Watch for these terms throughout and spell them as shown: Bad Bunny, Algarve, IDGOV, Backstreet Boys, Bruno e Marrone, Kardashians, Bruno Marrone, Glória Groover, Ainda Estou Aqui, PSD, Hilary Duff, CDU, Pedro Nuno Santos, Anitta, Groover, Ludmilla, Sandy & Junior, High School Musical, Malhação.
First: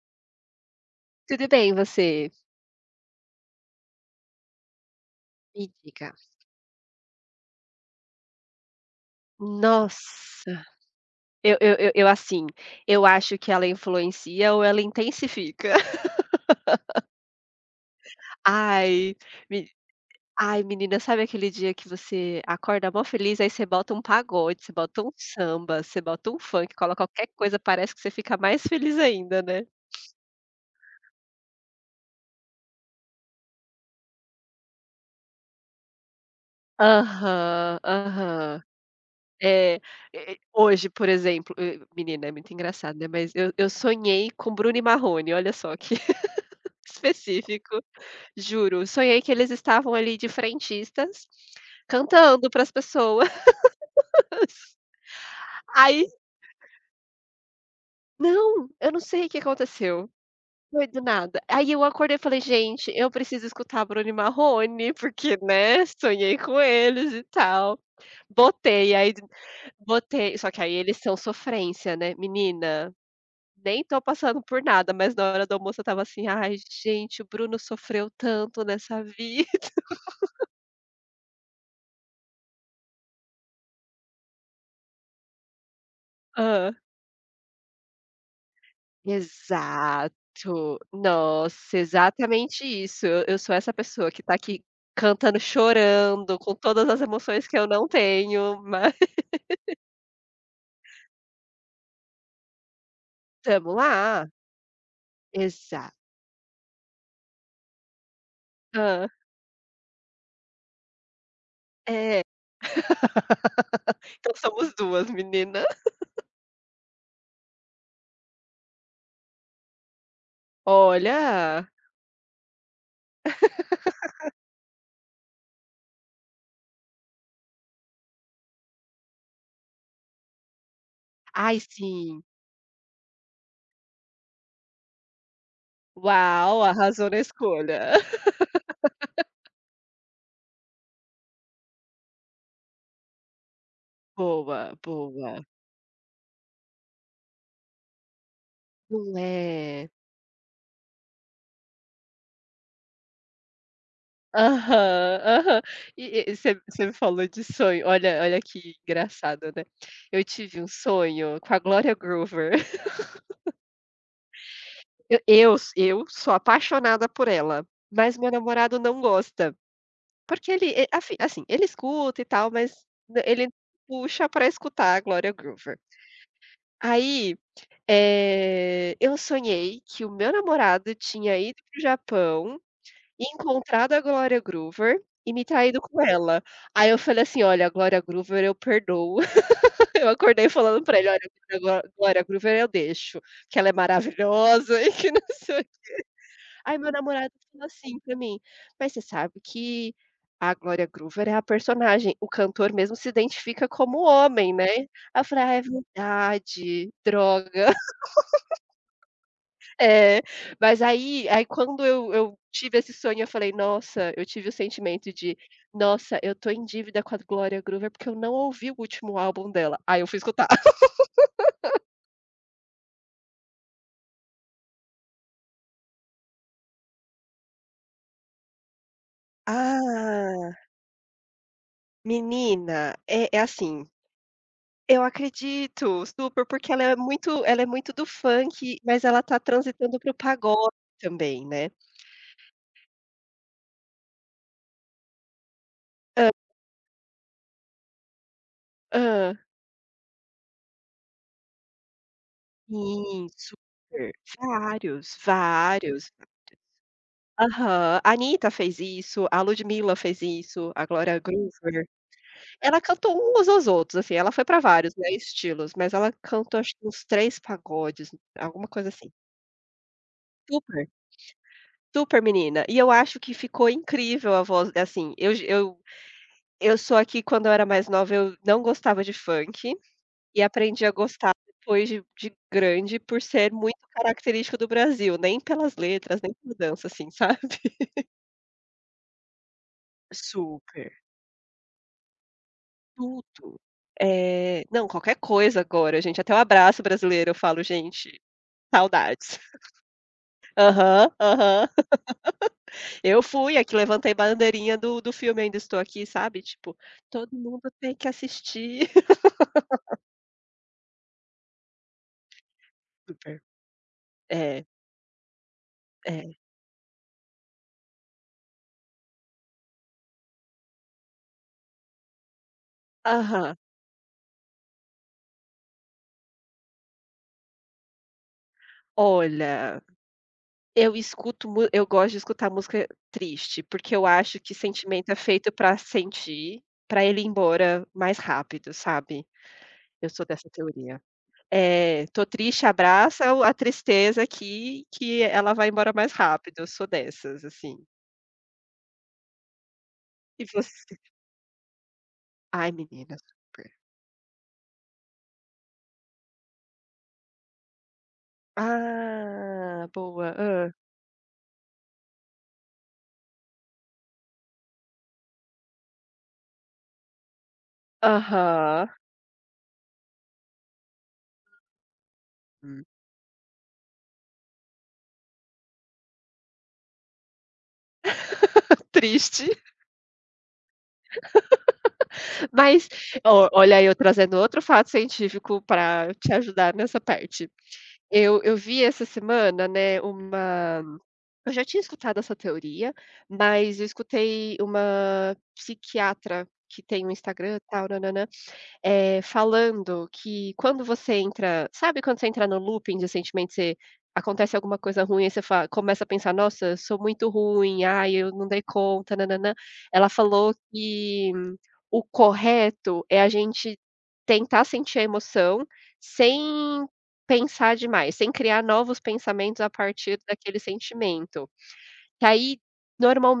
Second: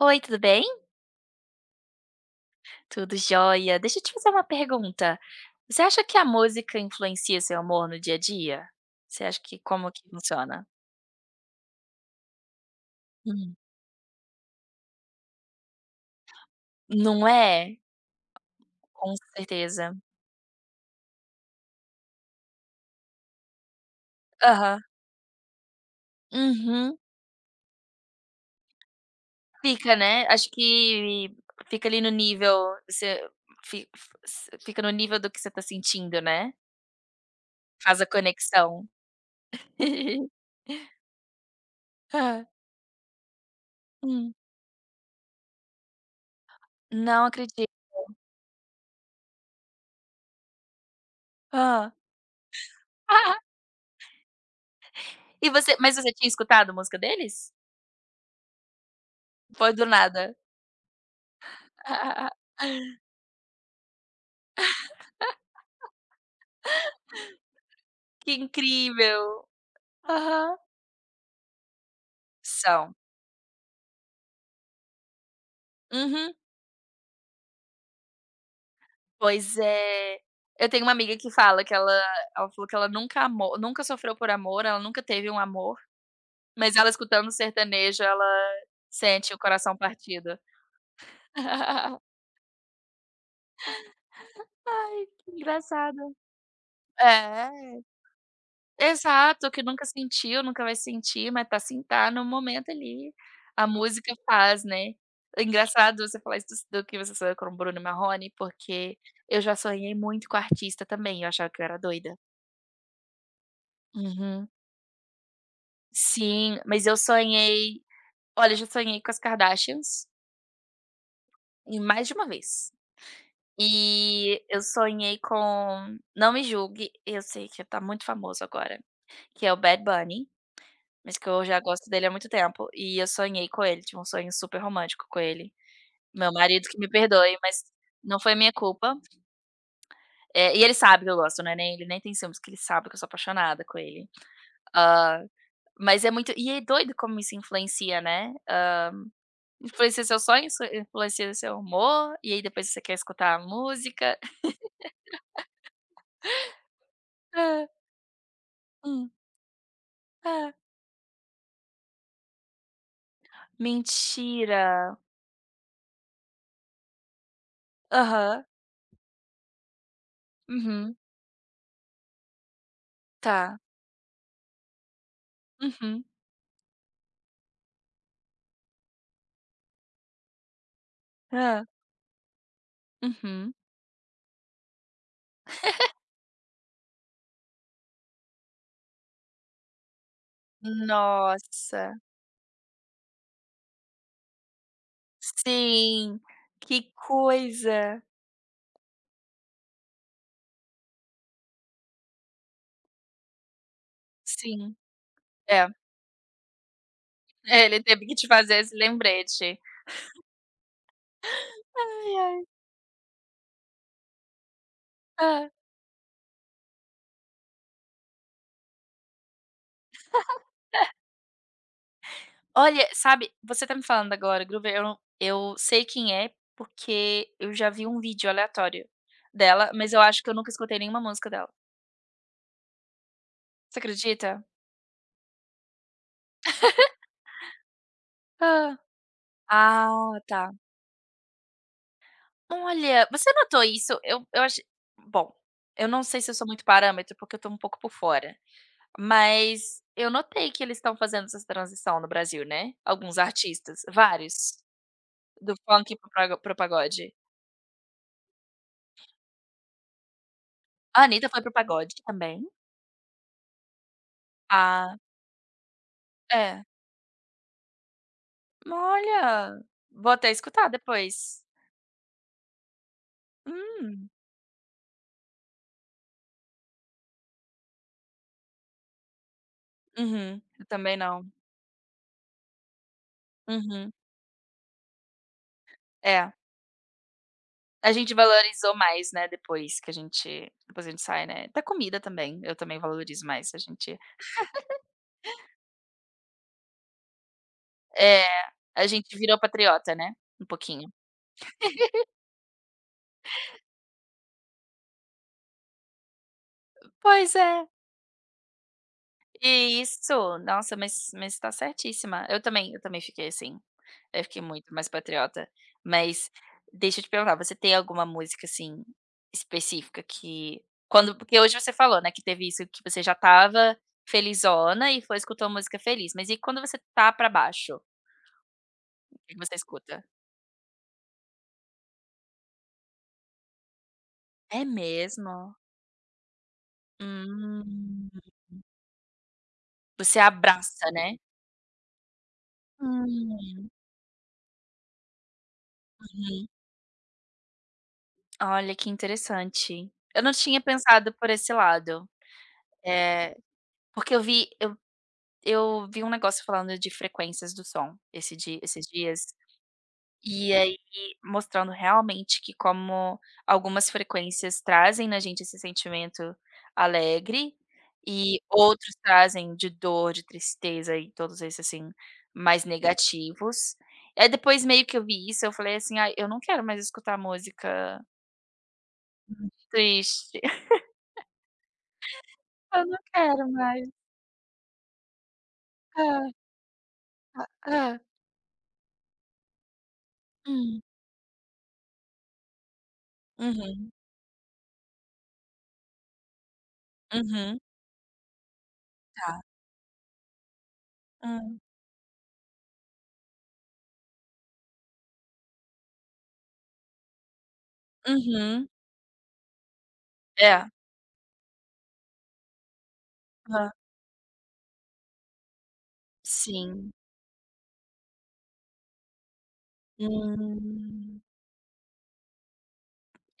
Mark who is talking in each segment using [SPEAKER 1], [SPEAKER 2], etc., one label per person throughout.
[SPEAKER 1] Oi, tudo bem?
[SPEAKER 2] Tudo bem, você?
[SPEAKER 1] Tudo jóia. Deixa eu te fazer uma pergunta.
[SPEAKER 2] Me
[SPEAKER 1] Você acha
[SPEAKER 2] diga.
[SPEAKER 1] que a música influencia seu amor no dia a dia? Você acha que como que
[SPEAKER 2] Nossa,
[SPEAKER 1] funciona?
[SPEAKER 2] eu assim, eu acho que
[SPEAKER 1] Hum.
[SPEAKER 2] ela influencia ou ela intensifica.
[SPEAKER 1] Não é? Com
[SPEAKER 2] Ai, me
[SPEAKER 1] certeza.
[SPEAKER 2] ai menina, sabe aquele dia que você acorda mó feliz, aí você bota um pagode, você
[SPEAKER 1] Aham.
[SPEAKER 2] bota um samba, você bota um funk,
[SPEAKER 1] Uhum.
[SPEAKER 2] coloca qualquer coisa, parece que você fica mais feliz ainda, né.
[SPEAKER 1] Fica, né, acho que fica ali no nível você fi f fica no nível do que você tá sentindo, né.
[SPEAKER 2] Aham,
[SPEAKER 1] Faz a
[SPEAKER 2] aham.
[SPEAKER 1] conexão.
[SPEAKER 2] É, e hoje, por exemplo, e menina, é
[SPEAKER 1] Hã.
[SPEAKER 2] muito engraçado, né, mas eu sonhei
[SPEAKER 1] Hum.
[SPEAKER 2] com Bruno e Marrone, olha só que
[SPEAKER 1] Não acredito.
[SPEAKER 2] específico. Juro, sonhei que eles estavam ali de frentistas,
[SPEAKER 1] Ah.
[SPEAKER 2] cantando para as pessoas.
[SPEAKER 1] E você mas
[SPEAKER 2] Aí
[SPEAKER 1] você tinha escutado a música deles?
[SPEAKER 2] não, eu não sei o que
[SPEAKER 1] Foi do
[SPEAKER 2] aconteceu,
[SPEAKER 1] nada?
[SPEAKER 2] foi do nada. Aí eu acordei e falei: "Gente, eu preciso escutar Bruno e Marrone, porque, né, sonhei com eles e tal".
[SPEAKER 1] Que
[SPEAKER 2] Botei, aí
[SPEAKER 1] incrível.
[SPEAKER 2] botei só
[SPEAKER 1] Aham.
[SPEAKER 2] que aí eles são sofrência, né, menina,
[SPEAKER 1] São.
[SPEAKER 2] nem tô passando por nada, mas na hora do almoço eu estava assim:
[SPEAKER 1] Uhum.
[SPEAKER 2] "Ai gente, o Bruno sofreu tanto nessa vida".
[SPEAKER 1] Pois é. Eu tenho uma amiga que fala que ela falou que ela nunca amou, nunca sofreu por amor, ela nunca teve um amor,
[SPEAKER 2] Hã.
[SPEAKER 1] mas ela escutando sertanejo, ela sente o coração
[SPEAKER 2] Exato.
[SPEAKER 1] partido.
[SPEAKER 2] Nossa, exatamente isso. Eu sou essa pessoa que tá aqui
[SPEAKER 1] Ai, que
[SPEAKER 2] cantando,
[SPEAKER 1] engraçado.
[SPEAKER 2] chorando, com todas as emoções que eu
[SPEAKER 1] É.
[SPEAKER 2] não tenho, mas
[SPEAKER 1] Exato, que nunca sentiu, nunca vai sentir, mas tá assim, tá no momento ali, a
[SPEAKER 2] tamo
[SPEAKER 1] música
[SPEAKER 2] lá.
[SPEAKER 1] faz, né. É
[SPEAKER 2] Exato.
[SPEAKER 1] engraçado você falar isso do que você sonhou com o Bruno Marrone, porque eu já sonhei muito com artista também, eu achava que eu era doida.
[SPEAKER 2] É. Então
[SPEAKER 1] Uhum.
[SPEAKER 2] somos duas menina.
[SPEAKER 1] Sim, mas eu sonhei olha, eu já sonhei com as Kardashians,
[SPEAKER 2] Olha.
[SPEAKER 1] e mais de uma vez. E eu sonhei com, não me julgue, eu sei que tá muito famoso agora, que é o Bad Bunny. Mas que eu já
[SPEAKER 2] Ai,
[SPEAKER 1] gosto dele há
[SPEAKER 2] sim.
[SPEAKER 1] muito tempo, e eu sonhei com ele, tive um sonho super romântico com ele. Meu
[SPEAKER 2] Uau,
[SPEAKER 1] marido que me
[SPEAKER 2] arrasou na
[SPEAKER 1] perdoe, mas
[SPEAKER 2] escolha.
[SPEAKER 1] não foi minha culpa. E ele sabe que eu gosto, né, nem ele nem tem ciúmes, que ele sabe que eu sou apaixonada com ele.
[SPEAKER 2] Boa,
[SPEAKER 1] Ah,
[SPEAKER 2] boa.
[SPEAKER 1] mas é muito e é doido como isso influencia, né. Hã,
[SPEAKER 2] Não é?
[SPEAKER 1] influencia seu sonho, isso influencia seu humor, e aí depois você quer escutar a música.
[SPEAKER 2] Aham, aham. E você me falou de
[SPEAKER 1] "Ah,
[SPEAKER 2] sonho, olha que
[SPEAKER 1] hum,
[SPEAKER 2] engraçado, né. Eu
[SPEAKER 1] ah,
[SPEAKER 2] tive um sonho com a Gloria Groover.
[SPEAKER 1] mentira.
[SPEAKER 2] Eu sou apaixonada por ela, mas meu
[SPEAKER 1] Aham,
[SPEAKER 2] namorado não gosta, porque ele e
[SPEAKER 1] uhum,
[SPEAKER 2] assim, ele escuta e tal, mas n ele não
[SPEAKER 1] tá,
[SPEAKER 2] puxa pra escutar a Gloria Groover.
[SPEAKER 1] uhum,
[SPEAKER 2] Aí, eu sonhei que o meu namorado tinha ido
[SPEAKER 1] hã,
[SPEAKER 2] para o Japão,
[SPEAKER 1] uhum."
[SPEAKER 2] encontrado a Glória Groover e me traído com ela. Aí eu falei assim: "Olha, a Glória Groover eu perdoo". Eu acordei falando pra ele: "Olha, a
[SPEAKER 1] Nossa.
[SPEAKER 2] Glória Groover eu deixo, que ela é maravilhosa e que não sei o quê".
[SPEAKER 1] Sim,
[SPEAKER 2] Aí
[SPEAKER 1] que
[SPEAKER 2] meu namorado falou assim
[SPEAKER 1] coisa.
[SPEAKER 2] pra mim: "Mas você sabe que a Glória Groover é a personagem, o cantor mesmo se identifica como homem, né?".
[SPEAKER 1] Sim,
[SPEAKER 2] Aí eu falei: "Ah, é
[SPEAKER 1] é.
[SPEAKER 2] verdade,
[SPEAKER 1] É,
[SPEAKER 2] droga".
[SPEAKER 1] ele teve que te fazer esse lembrete.
[SPEAKER 2] É, mas aí quando eu
[SPEAKER 1] Ai,
[SPEAKER 2] eu
[SPEAKER 1] ai.
[SPEAKER 2] tive esse sonho, eu falei: "Nossa", eu tive o sentimento de:
[SPEAKER 1] Hã.
[SPEAKER 2] "Nossa, eu tô em dívida com a Glória Groover, porque eu não ouvi o último álbum dela". Aí eu fui escutar.
[SPEAKER 1] Olha, sabe, você tá me falando agora, Groover, eu não, eu sei quem é, porque eu já vi um vídeo aleatório dela, mas eu acho que eu
[SPEAKER 2] Ah.
[SPEAKER 1] nunca escutei nenhuma música dela.
[SPEAKER 2] Menina, é
[SPEAKER 1] Você
[SPEAKER 2] assim,
[SPEAKER 1] acredita?
[SPEAKER 2] eu acredito, super, porque ela é muito do
[SPEAKER 1] Hã.
[SPEAKER 2] funk, mas ela tá transitando pro
[SPEAKER 1] Ah, tá.
[SPEAKER 2] pagode também, né.
[SPEAKER 1] Olha, você notou isso? Eu acho, bom, eu não sei se
[SPEAKER 2] Ah,
[SPEAKER 1] eu sou muito parâmetro, porque eu tô um pouco por fora. Mas eu notei que eles estão fazendo essa transição no Brasil, né, alguns
[SPEAKER 2] sim,
[SPEAKER 1] artistas,
[SPEAKER 2] super.
[SPEAKER 1] vários,
[SPEAKER 2] Vários,
[SPEAKER 1] do funk
[SPEAKER 2] vários.
[SPEAKER 1] para o pagode.
[SPEAKER 2] Aham. A Anitta fez isso, a Ludmilla fez isso, a
[SPEAKER 1] A
[SPEAKER 2] Glória
[SPEAKER 1] Anitta foi para
[SPEAKER 2] Groover.
[SPEAKER 1] pagode também.
[SPEAKER 2] Ela cantou uns aos outros, assim, ela foi pra vários,
[SPEAKER 1] Ah,
[SPEAKER 2] né, estilos, mas ela cantou
[SPEAKER 1] é.
[SPEAKER 2] acho que uns 3 pagodes, alguma coisa assim.
[SPEAKER 1] Olha, vou até escutar
[SPEAKER 2] Super,
[SPEAKER 1] depois.
[SPEAKER 2] super menina. E eu acho que ficou
[SPEAKER 1] Hum,
[SPEAKER 2] incrível a voz assim, eu sou aqui quando eu era mais nova, eu não gostava de funk,
[SPEAKER 1] uhum,
[SPEAKER 2] e
[SPEAKER 1] eu
[SPEAKER 2] aprendi a
[SPEAKER 1] também não.
[SPEAKER 2] gostar depois de grande, por ser muito
[SPEAKER 1] Uhum,
[SPEAKER 2] característico do Brasil, nem pelas letras,
[SPEAKER 1] é.
[SPEAKER 2] nem por dança, assim, sabe.
[SPEAKER 1] A gente valorizou mais, né, depois a
[SPEAKER 2] Super.
[SPEAKER 1] gente sai, né. Da comida também, eu também valorizo mais,
[SPEAKER 2] Tudo. Não, qualquer coisa agora, gente, até o abraço brasileiro eu falo: "Gente,
[SPEAKER 1] é, a gente virou
[SPEAKER 2] saudades".
[SPEAKER 1] patriota, né, um pouquinho.
[SPEAKER 2] Aham, aham. Eu fui a que levantei bandeirinha do filme Ainda Estou Aqui, sabe, tipo, todo
[SPEAKER 1] Pois é.
[SPEAKER 2] mundo tem que assistir.
[SPEAKER 1] Isso, nossa, mas está certíssima. Eu também fiquei
[SPEAKER 2] Super.
[SPEAKER 1] assim, eu fiquei
[SPEAKER 2] É,
[SPEAKER 1] muito mais patriota. Mas
[SPEAKER 2] é.
[SPEAKER 1] deixa eu te perguntar, você tem alguma música, assim, específica que quando porque hoje você falou, né, que teve isso que você já
[SPEAKER 2] Aham.
[SPEAKER 1] estava felizona e foi escutou a música feliz, mas e quando você tá pra baixo, o que que você
[SPEAKER 2] Olha,
[SPEAKER 1] escuta?
[SPEAKER 2] eu escuto mu eu gosto de escutar música triste, porque eu acho que
[SPEAKER 1] É
[SPEAKER 2] sentimento é feito
[SPEAKER 1] mesmo?
[SPEAKER 2] pra sentir, pra ele ir embora
[SPEAKER 1] Hum,
[SPEAKER 2] mais rápido, sabe. Eu
[SPEAKER 1] você
[SPEAKER 2] sou dessa
[SPEAKER 1] abraça,
[SPEAKER 2] teoria.
[SPEAKER 1] né?
[SPEAKER 2] Tô triste, abraça o a
[SPEAKER 1] Hum,
[SPEAKER 2] tristeza aqui, que ela vai embora mais
[SPEAKER 1] uhum.
[SPEAKER 2] rápido, eu sou dessas, assim.
[SPEAKER 1] Olha que interessante. Eu não
[SPEAKER 2] E
[SPEAKER 1] tinha
[SPEAKER 2] você?
[SPEAKER 1] pensado por esse lado.
[SPEAKER 2] Ai, menina,
[SPEAKER 1] Eh
[SPEAKER 2] super.
[SPEAKER 1] Porque eu vi eu vi um negócio falando de frequências do som esses dias,
[SPEAKER 2] Ah, boa.
[SPEAKER 1] e
[SPEAKER 2] Ah,
[SPEAKER 1] aí mostrando realmente que como algumas frequências trazem na gente esse sentimento alegre, e
[SPEAKER 2] aham.
[SPEAKER 1] outros trazem de dor, de tristeza e todos esses, assim, mais
[SPEAKER 2] Hum.
[SPEAKER 1] negativos. Aí depois meio que eu vi isso, eu falei assim: "Ah, eu não quero mais escutar música
[SPEAKER 2] Triste,
[SPEAKER 1] triste, eu
[SPEAKER 2] mas
[SPEAKER 1] não
[SPEAKER 2] ó,
[SPEAKER 1] quero
[SPEAKER 2] olha
[SPEAKER 1] mais."
[SPEAKER 2] eu trazendo outro fato científico para te
[SPEAKER 1] Ah.
[SPEAKER 2] ajudar nessa parte.
[SPEAKER 1] Ah.
[SPEAKER 2] Eu vi essa semana, né,
[SPEAKER 1] Hum.
[SPEAKER 2] uma eu já tinha escutado essa teoria, mas eu
[SPEAKER 1] Uhum,
[SPEAKER 2] escutei uma psiquiatra que tem um Instagram,
[SPEAKER 1] uhum,
[SPEAKER 2] e tal, nananã.
[SPEAKER 1] tá.
[SPEAKER 2] Falando que quando você
[SPEAKER 1] Hum,
[SPEAKER 2] entra sabe quando você entra no looping de sentimento, você acontece alguma coisa ruim, aí você fa começa a pensar: "Nossa, eu sou muito ruim, ai, eu não dei
[SPEAKER 1] uhum.
[SPEAKER 2] conta, nã Ela falou
[SPEAKER 1] É,
[SPEAKER 2] que o correto é a
[SPEAKER 1] aham,
[SPEAKER 2] gente tentar sentir a emoção sem
[SPEAKER 1] sim.
[SPEAKER 2] pensar demais, sem criar novos pensamentos a partir daquele
[SPEAKER 1] Hum,
[SPEAKER 2] sentimento. Que aí,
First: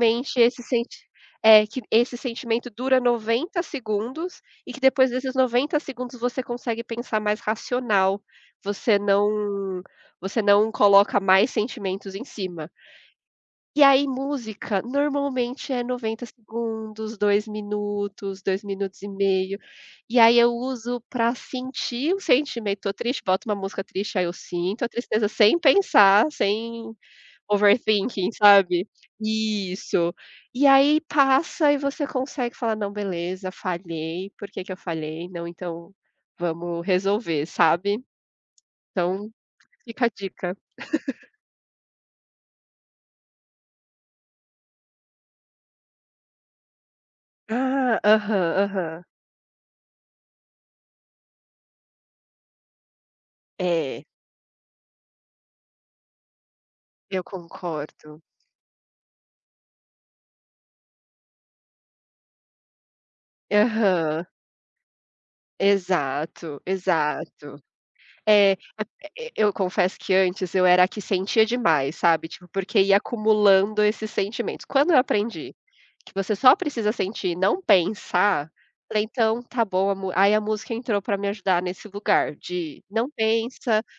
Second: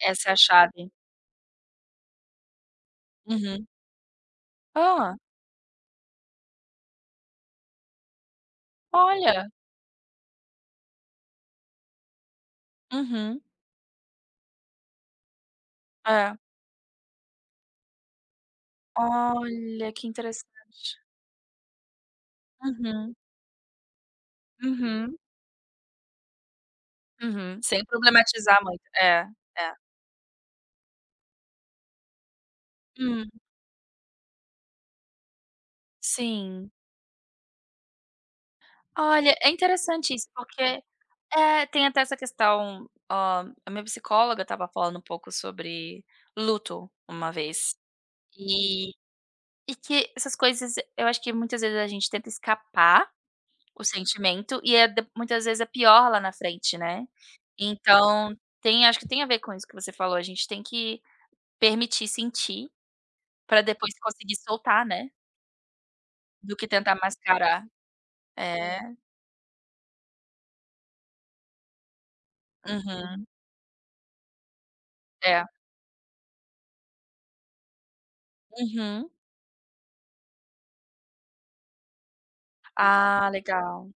[SPEAKER 1] essa é a chave.
[SPEAKER 2] que esse sentimento dura 90
[SPEAKER 1] Uhum.
[SPEAKER 2] segundos e que depois
[SPEAKER 1] Ah,
[SPEAKER 2] desses 90 segundos você consegue pensar mais racional, você
[SPEAKER 1] olha.
[SPEAKER 2] não você não coloca mais sentimentos em cima.
[SPEAKER 1] Uhum.
[SPEAKER 2] E aí música, normalmente é 90
[SPEAKER 1] É.
[SPEAKER 2] segundos, 2 minutos, 2 minutos e meio,
[SPEAKER 1] Olha, que
[SPEAKER 2] e aí eu
[SPEAKER 1] interessante.
[SPEAKER 2] uso pra sentir o sentimento, tô
[SPEAKER 1] Uhum,
[SPEAKER 2] triste, boto uma música triste, aí eu sinto a
[SPEAKER 1] uhum,
[SPEAKER 2] tristeza sem pensar, sem
[SPEAKER 1] uhum. Sem
[SPEAKER 2] overthinking,
[SPEAKER 1] problematizar muito.
[SPEAKER 2] sabe?
[SPEAKER 1] É, é.
[SPEAKER 2] Isso. E aí passa e você consegue falar: "Não,
[SPEAKER 1] Hum,
[SPEAKER 2] beleza, falhei. Por que que eu falhei? Não, então
[SPEAKER 1] sim.
[SPEAKER 2] vamos resolver", sabe? Então
[SPEAKER 1] Olha, é
[SPEAKER 2] fica a
[SPEAKER 1] interessante isso,
[SPEAKER 2] dica.
[SPEAKER 1] porque é, tem até essa questão, a minha psicóloga estava falando um pouco sobre luto uma vez,
[SPEAKER 2] Ah, aham,
[SPEAKER 1] e
[SPEAKER 2] aham.
[SPEAKER 1] e que essas coisas eu acho que muitas vezes a gente tenta escapar o
[SPEAKER 2] É,
[SPEAKER 1] sentimento e é de muitas vezes é pior lá na frente, né.
[SPEAKER 2] eu concordo.
[SPEAKER 1] Então tem acho que tem a ver com isso que você falou, a gente tem que permitir sentir, para depois
[SPEAKER 2] Aham.
[SPEAKER 1] conseguir soltar, né, do
[SPEAKER 2] Exato,
[SPEAKER 1] que tentar
[SPEAKER 2] exato.
[SPEAKER 1] mascarar.
[SPEAKER 2] É,
[SPEAKER 1] É.
[SPEAKER 2] e eu confesso que antes eu era a que sentia demais, sabe, tipo, porque ia
[SPEAKER 1] Uhum.
[SPEAKER 2] acumulando esses sentimentos. Quando eu
[SPEAKER 1] É.
[SPEAKER 2] aprendi que você só precisa sentir, não pensar. Falei:
[SPEAKER 1] Uhum.
[SPEAKER 2] "Então tá bom, a mu" aí a música entrou pra me ajudar nesse lugar de não
[SPEAKER 1] Ah,
[SPEAKER 2] pensa,
[SPEAKER 1] legal.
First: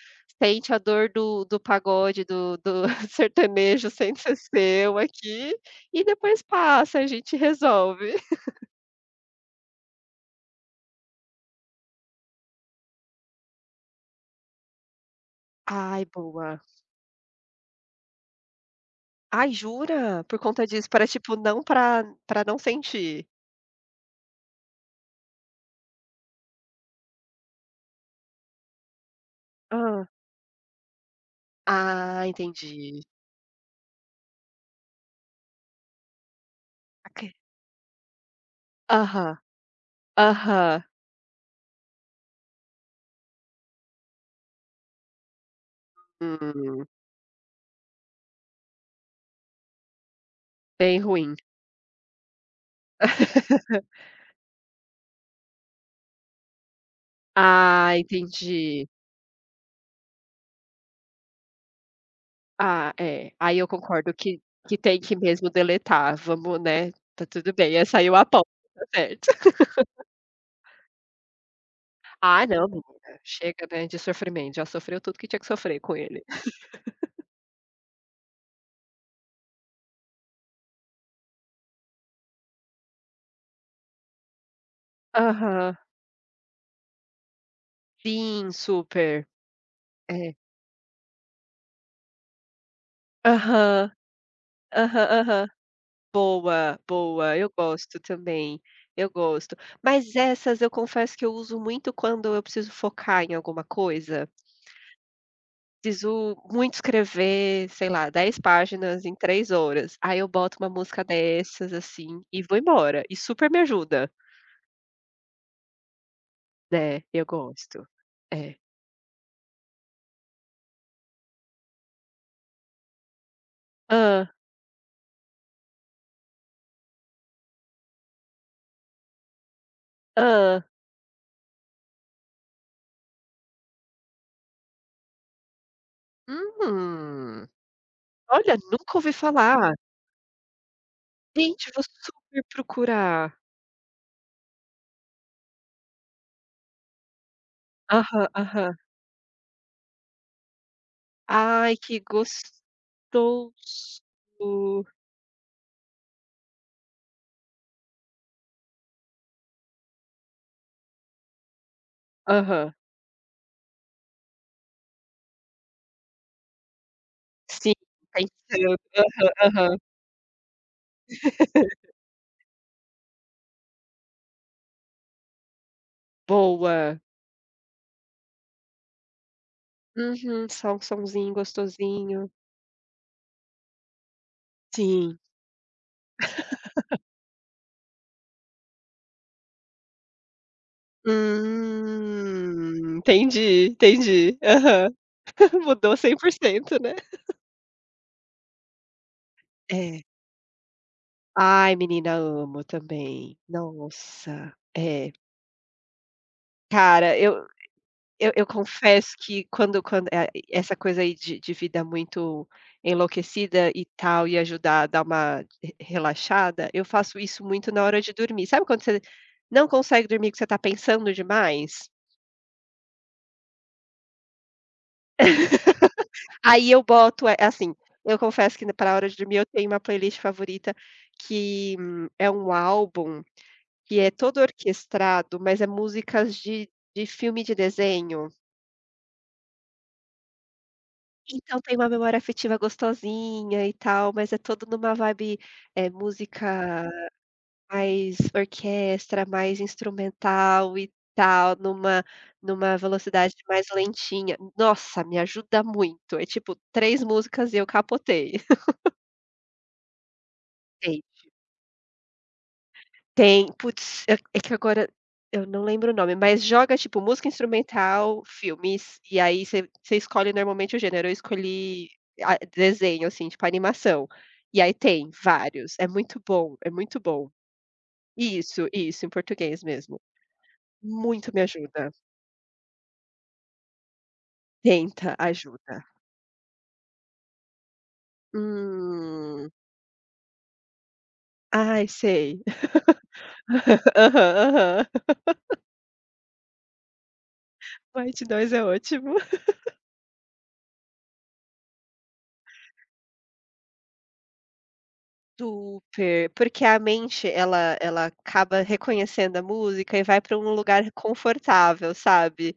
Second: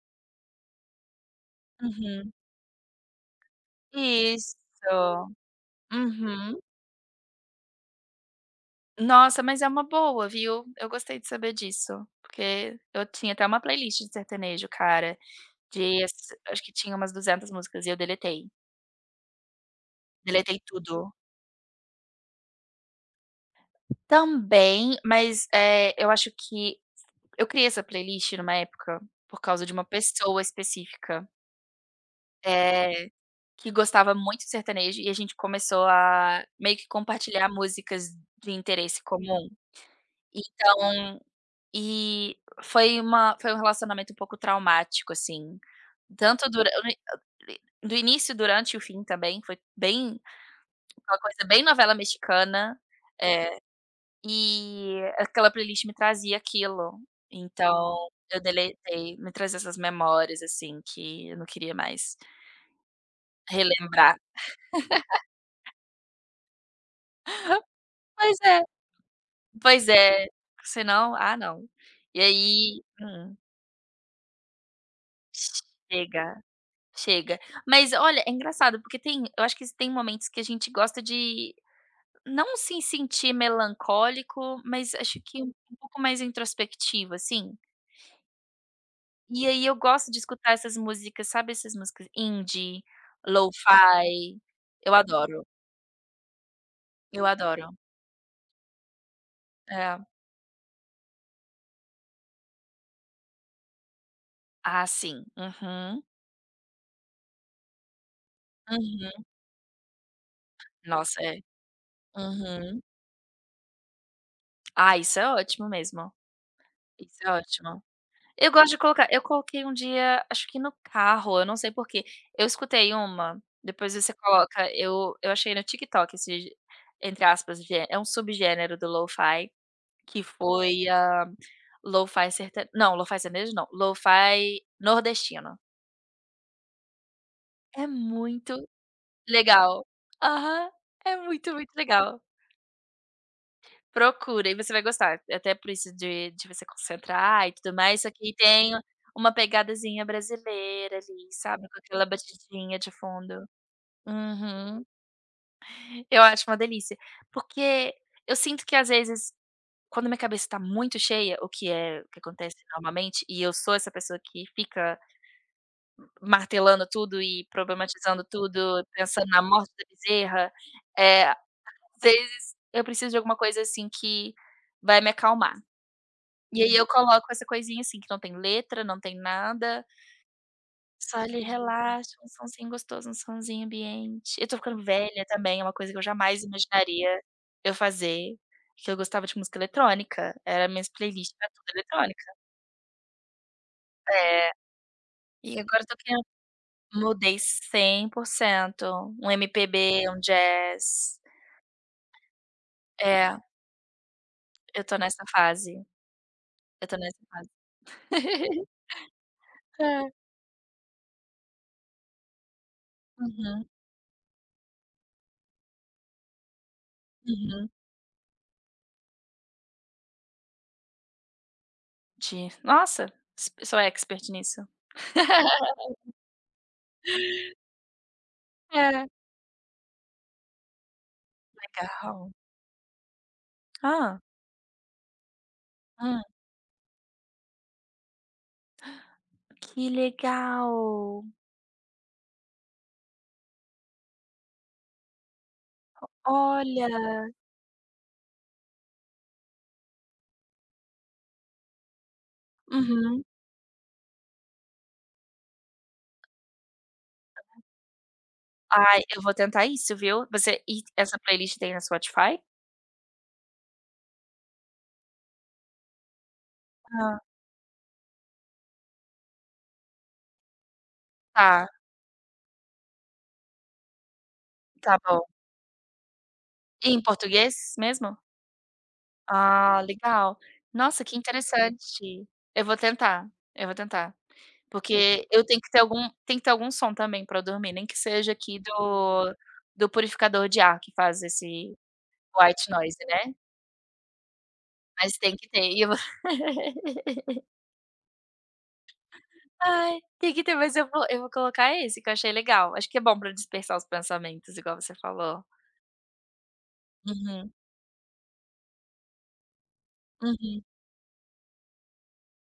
[SPEAKER 2] sente a dor do pagode,
[SPEAKER 1] Uhum.
[SPEAKER 2] do do sertanejo sente ser seu
[SPEAKER 1] Isso.
[SPEAKER 2] aqui, e depois
[SPEAKER 1] Uhum.
[SPEAKER 2] passa, a gente resolve".
[SPEAKER 1] Nossa, mas é uma boa, viu. Eu gostei de saber disso, porque eu tinha até uma playlist de sertanejo, cara, de
[SPEAKER 2] Ai, boa.
[SPEAKER 1] acho que tinha umas 200 músicas e eu deletei.
[SPEAKER 2] Ai, jura? Por
[SPEAKER 1] Deletei
[SPEAKER 2] conta disso, para
[SPEAKER 1] tudo.
[SPEAKER 2] tipo não pra não sentir?
[SPEAKER 1] Também, mas, eu acho que eu criei essa playlist numa época por causa de uma
[SPEAKER 2] Hã.
[SPEAKER 1] pessoa específica,
[SPEAKER 2] Ah, entendi.
[SPEAKER 1] eh, que gostava muito de sertanejo e a gente começou a meio que
[SPEAKER 2] Ok.
[SPEAKER 1] compartilhar músicas de interesse
[SPEAKER 2] Aham,
[SPEAKER 1] comum.
[SPEAKER 2] aham.
[SPEAKER 1] Então e foi um relacionamento um pouco traumático, assim, tanto dura
[SPEAKER 2] Hum,
[SPEAKER 1] do início, durante e o fim também, foi bem
[SPEAKER 2] Bem
[SPEAKER 1] uma
[SPEAKER 2] ruim.
[SPEAKER 1] coisa bem novela mexicana. eh E aquela playlist me trazia aquilo, então
[SPEAKER 2] Ah,
[SPEAKER 1] Eu
[SPEAKER 2] entendi.
[SPEAKER 1] deletei, me trazia essas memórias, assim, que eu não queria mais
[SPEAKER 2] Ah, é, aí eu concordo
[SPEAKER 1] relembrar.
[SPEAKER 2] que tem que mesmo deletar, vamos, né, tá tudo bem, essa aí eu
[SPEAKER 1] Pois
[SPEAKER 2] apoio,
[SPEAKER 1] é,
[SPEAKER 2] tá certo.
[SPEAKER 1] pois é, senão, ah não. E
[SPEAKER 2] Ah não,
[SPEAKER 1] aí,
[SPEAKER 2] menina, chega, né, de sofrimento, já sofreu tudo que tinha que sofrer com ele.
[SPEAKER 1] chega, chega. Mas olha, é engraçado porque tem eu acho que tem momentos que a gente gosta de não se sentir melancólico, mas acho que um
[SPEAKER 2] Aham.
[SPEAKER 1] pouco mais introspectivo, assim.
[SPEAKER 2] Sim, super.
[SPEAKER 1] E aí eu gosto de
[SPEAKER 2] É.
[SPEAKER 1] escutar essas músicas, sabe essas músicas indie,
[SPEAKER 2] Aham,
[SPEAKER 1] lo-fi, eu
[SPEAKER 2] aham,
[SPEAKER 1] adoro,
[SPEAKER 2] aham. Boa,
[SPEAKER 1] eu
[SPEAKER 2] boa, eu
[SPEAKER 1] adoro.
[SPEAKER 2] gosto também, eu gosto.
[SPEAKER 1] É.
[SPEAKER 2] Mas essas eu confesso que eu uso muito quando eu preciso focar em alguma coisa.
[SPEAKER 1] Ah, sim. Uhum,
[SPEAKER 2] Preciso muito escrever, sei lá, 10 páginas em
[SPEAKER 1] uhum.
[SPEAKER 2] 3 horas. Aí eu boto uma música
[SPEAKER 1] Nossa, é.
[SPEAKER 2] dessas, assim, e vou
[SPEAKER 1] Uhum.
[SPEAKER 2] embora. E super me ajuda,
[SPEAKER 1] Ah, isso é ótimo mesmo,
[SPEAKER 2] né,
[SPEAKER 1] isso
[SPEAKER 2] eu
[SPEAKER 1] é ótimo.
[SPEAKER 2] gosto.
[SPEAKER 1] Eu
[SPEAKER 2] É.
[SPEAKER 1] gosto de colocar eu coloquei um dia, acho que no carro, eu não sei por quê. Eu escutei uma, depois você
[SPEAKER 2] Hã,
[SPEAKER 1] coloca, eu achei no TikTok esse, entre aspas, gê é um subgênero do lo-fi. Que
[SPEAKER 2] hã,
[SPEAKER 1] foi a Lo-fi serte, não, Lo-fi sertanejo, não, Lo-fi nordestino.
[SPEAKER 2] hum,
[SPEAKER 1] É
[SPEAKER 2] olha,
[SPEAKER 1] muito
[SPEAKER 2] nunca ouvi falar.
[SPEAKER 1] legal. Aham, é muito,
[SPEAKER 2] Gente,
[SPEAKER 1] muito
[SPEAKER 2] vou
[SPEAKER 1] legal.
[SPEAKER 2] super procurar.
[SPEAKER 1] Procura e você vai gostar, até por isso de você concentrar e tudo mais, só
[SPEAKER 2] Aham,
[SPEAKER 1] que tem
[SPEAKER 2] aham.
[SPEAKER 1] uma pegadazinha brasileira ali, sabe,
[SPEAKER 2] Ai,
[SPEAKER 1] com
[SPEAKER 2] que
[SPEAKER 1] aquela
[SPEAKER 2] gostoso.
[SPEAKER 1] batidinha de fundo. Uhum. Eu acho uma delícia, porque eu sinto que às vezes, quando minha cabeça tá muito cheia, o que acontece
[SPEAKER 2] Aham,
[SPEAKER 1] normalmente, e eu sou essa pessoa que fica martelando tudo e
[SPEAKER 2] sim,
[SPEAKER 1] problematizando
[SPEAKER 2] pensando.
[SPEAKER 1] tudo, pensando
[SPEAKER 2] Aham,
[SPEAKER 1] na morte
[SPEAKER 2] aham.
[SPEAKER 1] da bezerra, eh, às vezes eu preciso de alguma coisa, assim, que vai me acalmar. E aí eu
[SPEAKER 2] Boa.
[SPEAKER 1] coloco essa coisinha, assim, que não tem letra, não tem nada,
[SPEAKER 2] Uhum, só um
[SPEAKER 1] só
[SPEAKER 2] sonzinho
[SPEAKER 1] ali relaxa, um
[SPEAKER 2] gostosinho.
[SPEAKER 1] sonzinho gostoso, um sonzinho ambiente. Eu tô ficando
[SPEAKER 2] Sim.
[SPEAKER 1] velha também, é uma coisa que eu jamais imaginaria eu fazer, que eu gostava de música eletrônica, era minhas playlist era tudo eletrônica.
[SPEAKER 2] Entendi, entendi.
[SPEAKER 1] É,
[SPEAKER 2] Aham.
[SPEAKER 1] e agora eu
[SPEAKER 2] Mudou
[SPEAKER 1] tô
[SPEAKER 2] cem
[SPEAKER 1] criando.
[SPEAKER 2] por cento né.
[SPEAKER 1] Mudei 100%. Um
[SPEAKER 2] É.
[SPEAKER 1] MPB, um jazz.
[SPEAKER 2] Ai, menina, amo
[SPEAKER 1] É,
[SPEAKER 2] também. Nossa,
[SPEAKER 1] eu tô
[SPEAKER 2] é.
[SPEAKER 1] nessa fase, eu tô nessa
[SPEAKER 2] Cara, eu
[SPEAKER 1] fase.
[SPEAKER 2] eu eu confesso que quando
[SPEAKER 1] É.
[SPEAKER 2] essa coisa aí de vida muito
[SPEAKER 1] Uhum,
[SPEAKER 2] enlouquecida e tal, e ajudar a dar uma re relaxada, eu faço isso
[SPEAKER 1] uhum.
[SPEAKER 2] muito na hora de dormir. Sabe quando você não consegue dormir, que você tá pensando demais?
[SPEAKER 1] De Nossa, s sou expert nisso.
[SPEAKER 2] Aí eu boto é assim, eu confesso que pra
[SPEAKER 1] É.
[SPEAKER 2] hora de dormir eu tenho uma playlist favorita que é
[SPEAKER 1] Legal.
[SPEAKER 2] um álbum que é
[SPEAKER 1] Ah.
[SPEAKER 2] todo orquestrado, mas é
[SPEAKER 1] Hum.
[SPEAKER 2] músicas de filme de desenho.
[SPEAKER 1] Que legal.
[SPEAKER 2] Então tem uma memória afetiva gostosinha e tal, mas é todo numa vibe, música
[SPEAKER 1] Olha.
[SPEAKER 2] mais orquestra, mais instrumental e tal, numa
[SPEAKER 1] Uhum.
[SPEAKER 2] velocidade mais lentinha. Nossa, me ajuda muito. É tipo 3 músicas e eu capotei.
[SPEAKER 1] Ai, eu vou tentar isso, viu. Você E
[SPEAKER 2] Tem.
[SPEAKER 1] essa playlist tem no Spotify?
[SPEAKER 2] Tem, putz, é que agora eu não lembro o nome, mas joga, tipo,
[SPEAKER 1] Hã.
[SPEAKER 2] música instrumental, filmes, e aí você escolhe normalmente o gênero. Eu
[SPEAKER 1] Tá,
[SPEAKER 2] escolhi a desenho, assim, tipo, animação. E aí
[SPEAKER 1] tá
[SPEAKER 2] tem
[SPEAKER 1] bom.
[SPEAKER 2] vários, é muito bom, é
[SPEAKER 1] E
[SPEAKER 2] muito
[SPEAKER 1] em
[SPEAKER 2] bom.
[SPEAKER 1] português mesmo?
[SPEAKER 2] Isso, em português
[SPEAKER 1] Ah,
[SPEAKER 2] mesmo.
[SPEAKER 1] legal. Nossa, que
[SPEAKER 2] Muito me ajuda.
[SPEAKER 1] interessante. Eu vou tentar, eu vou tentar.
[SPEAKER 2] Tenta,
[SPEAKER 1] Porque eu tenho que ter
[SPEAKER 2] ajuda.
[SPEAKER 1] algum tem que ter algum som também para eu dormir, nem que seja aqui do
[SPEAKER 2] Hum.
[SPEAKER 1] do purificador de ar que faz esse
[SPEAKER 2] Ai, sei.
[SPEAKER 1] white noise, né.
[SPEAKER 2] Aham, aham.
[SPEAKER 1] Mas tem que ter e eu vou.
[SPEAKER 2] White Noise é ótimo.
[SPEAKER 1] Ai, tem que ter, mas eu vou colocar esse que eu achei legal. Acho que é bom para dispersar os pensamentos, igual você falou.
[SPEAKER 2] Super, porque a mente
[SPEAKER 1] Uhum,
[SPEAKER 2] ela acaba reconhecendo a música e vai para um
[SPEAKER 1] uhum.
[SPEAKER 2] lugar confortável, sabe,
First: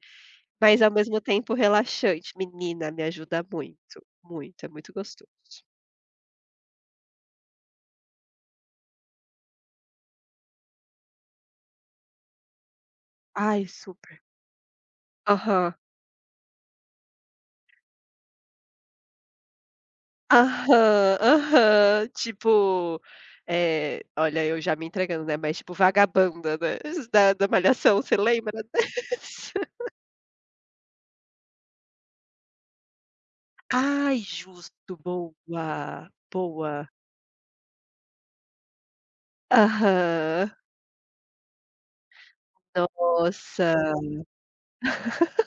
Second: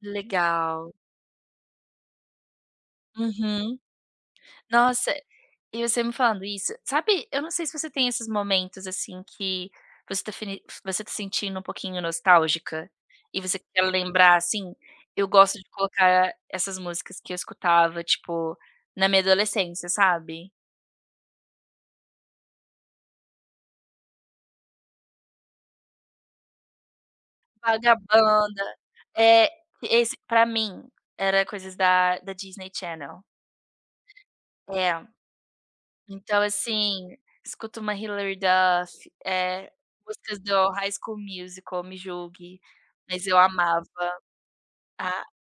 [SPEAKER 2] mas ao
[SPEAKER 1] Legal.
[SPEAKER 2] mesmo tempo relaxante. Menina, me ajuda
[SPEAKER 1] Uhum.
[SPEAKER 2] muito, muito, é muito
[SPEAKER 1] Nossa.
[SPEAKER 2] gostoso.
[SPEAKER 1] E você me falando isso, sabe, eu não sei se você tem esses momentos, assim, que você tá sentindo um pouquinho nostálgica, e você
[SPEAKER 2] Ai,
[SPEAKER 1] quer
[SPEAKER 2] super.
[SPEAKER 1] lembrar, assim, eu gosto de
[SPEAKER 2] Aham.
[SPEAKER 1] colocar essas músicas que eu escutava, tipo, na minha adolescência, sabe.
[SPEAKER 2] Aham, aham. Tipo, olha, eu já me entregando, né, mas tipo Vagabanda, né, da Malhação, você lembra
[SPEAKER 1] Vagabanda,
[SPEAKER 2] dessa?
[SPEAKER 1] é, esse pra mim, era coisas da Disney Channel.
[SPEAKER 2] Ai, justo,
[SPEAKER 1] É,
[SPEAKER 2] boa,
[SPEAKER 1] então,
[SPEAKER 2] boa.
[SPEAKER 1] assim, escuto uma Hilary Duff, é músicas
[SPEAKER 2] Aham.
[SPEAKER 1] do High School Musical, me julgue, mas eu
[SPEAKER 2] Nossa.
[SPEAKER 1] amava.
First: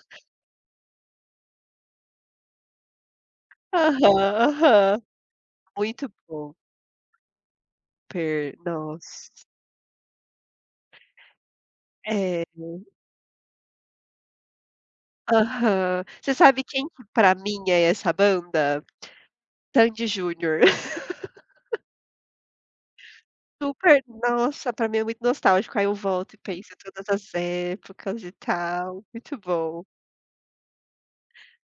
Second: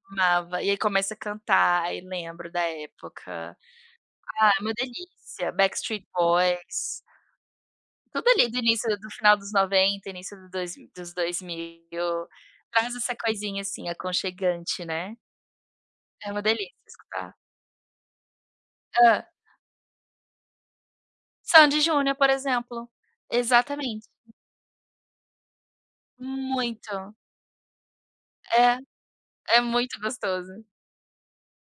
[SPEAKER 1] Amava. E aí começa a cantar, aí lembro da época.
[SPEAKER 2] Aham,
[SPEAKER 1] Ah, é uma
[SPEAKER 2] aham.
[SPEAKER 1] delícia. Backstreet
[SPEAKER 2] Muito bom,
[SPEAKER 1] Boys, tudo ali
[SPEAKER 2] per
[SPEAKER 1] do início do final
[SPEAKER 2] nossa.
[SPEAKER 1] dos 90, início do dois dos 2000,
[SPEAKER 2] É.
[SPEAKER 1] traz essa coisinha, assim, aconchegante, né.
[SPEAKER 2] Aham.
[SPEAKER 1] É
[SPEAKER 2] Você
[SPEAKER 1] uma
[SPEAKER 2] sabe quem
[SPEAKER 1] delícia
[SPEAKER 2] que pra
[SPEAKER 1] escutar.
[SPEAKER 2] mim é essa banda?
[SPEAKER 1] Hã.
[SPEAKER 2] Sandy& Junior.
[SPEAKER 1] Sandy& Junior, por exemplo.
[SPEAKER 2] Super
[SPEAKER 1] Exatamente.
[SPEAKER 2] nossa, pra mim é muito nostálgico, aí eu volto e penso em todas
[SPEAKER 1] Muito.
[SPEAKER 2] as épocas e
[SPEAKER 1] É,
[SPEAKER 2] tal, muito
[SPEAKER 1] é
[SPEAKER 2] bom.
[SPEAKER 1] muito gostoso.